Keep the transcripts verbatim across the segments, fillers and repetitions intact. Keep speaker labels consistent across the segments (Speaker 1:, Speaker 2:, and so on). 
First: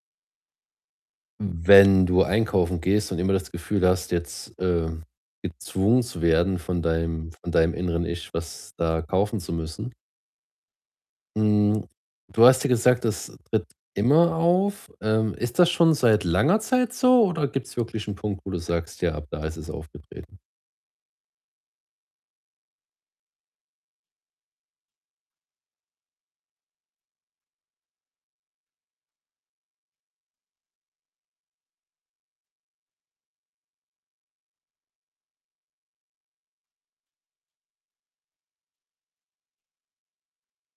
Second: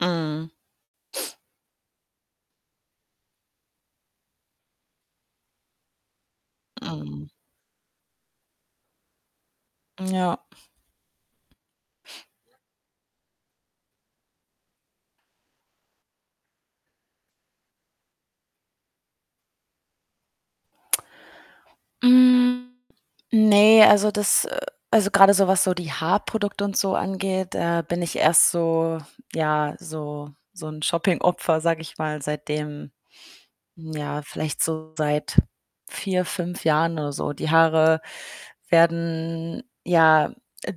Speaker 1: Mhm.
Speaker 2: Hm, wenn du einkaufen gehst und immer das Gefühl hast, jetzt, ähm, gezwungen zu werden von
Speaker 1: Mhm.
Speaker 2: deinem von deinem inneren Ich, was da kaufen zu müssen.
Speaker 1: Ja.
Speaker 2: Hm, du
Speaker 1: Ja.
Speaker 2: hast ja gesagt, das tritt immer auf. Ähm, ist das schon seit langer Zeit so, oder gibt's wirklich 'n Punkt, wo du sagst: „Ja, ab da ist es aufgetreten?“
Speaker 1: Hm, ne, also, das, äh also, grade so was so die Haarprodukte und so angeht, da bin ich erst so ja, so so 'n Shoppingopfer, sage ich mal, seitdem, ja, vielleicht so seit vier, fünf Jahren oder so. Die Haare werden, ja,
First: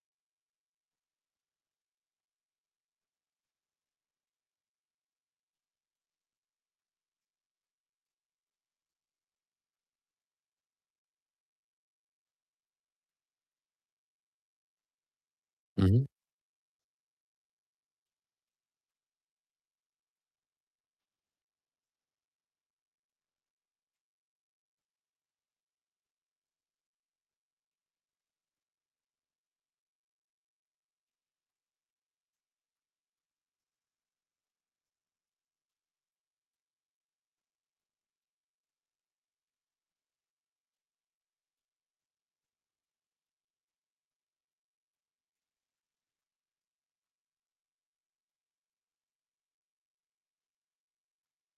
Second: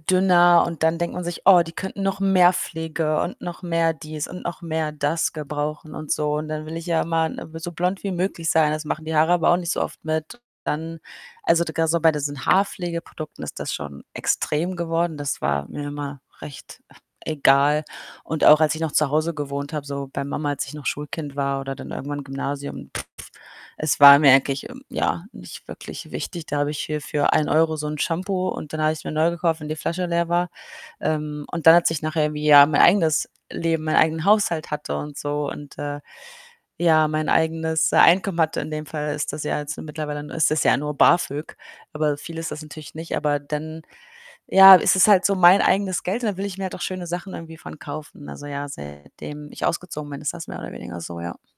Speaker 1: dünner und dann denkt man sich: „Oh, die könnten noch mehr Pflege und noch mehr dies und noch mehr das gebrauchen und so“, und dann will ich ja immer n äh, so blond wie möglich sein. Das machen die Haare aber auch nicht so oft mit. Dann, also, d grad so bei diesen Haarpflegeprodukten ist das schon extrem geworden. Das war mir
Speaker 2: Mhm.
Speaker 1: immer recht egal und auch als ich noch zu Hause gewohnt habe, so bei Mama, als ich noch Schulkind war oder dann irgendwann Gymnasium es war mir eigentlich, ähm, ja, nicht wirklich wichtig. Da habe ich hier für einen Euro so 'n Shampoo und den habe ich's mir neu gekauft, wenn die Flasche leer war. Ähm, und dann als ich nachher irgendwie, ja, mein eigenes Leben, meinen eigenen Haushalt hatte und so und, äh, ja, mein eigenes, äh, Einkommen hatte. In dem Fall ist das ja jetzt mittlerweile n ist das ja nur BAföG, aber viel ist das natürlich nicht. Aber dann, ja, ist es halt so mein eigenes Geld und dann will ich mir halt auch schöne Sachen irgendwie von kaufen. Also, ja, seitdem ich ausgezogen bin, ist das mehr oder weniger so, ja.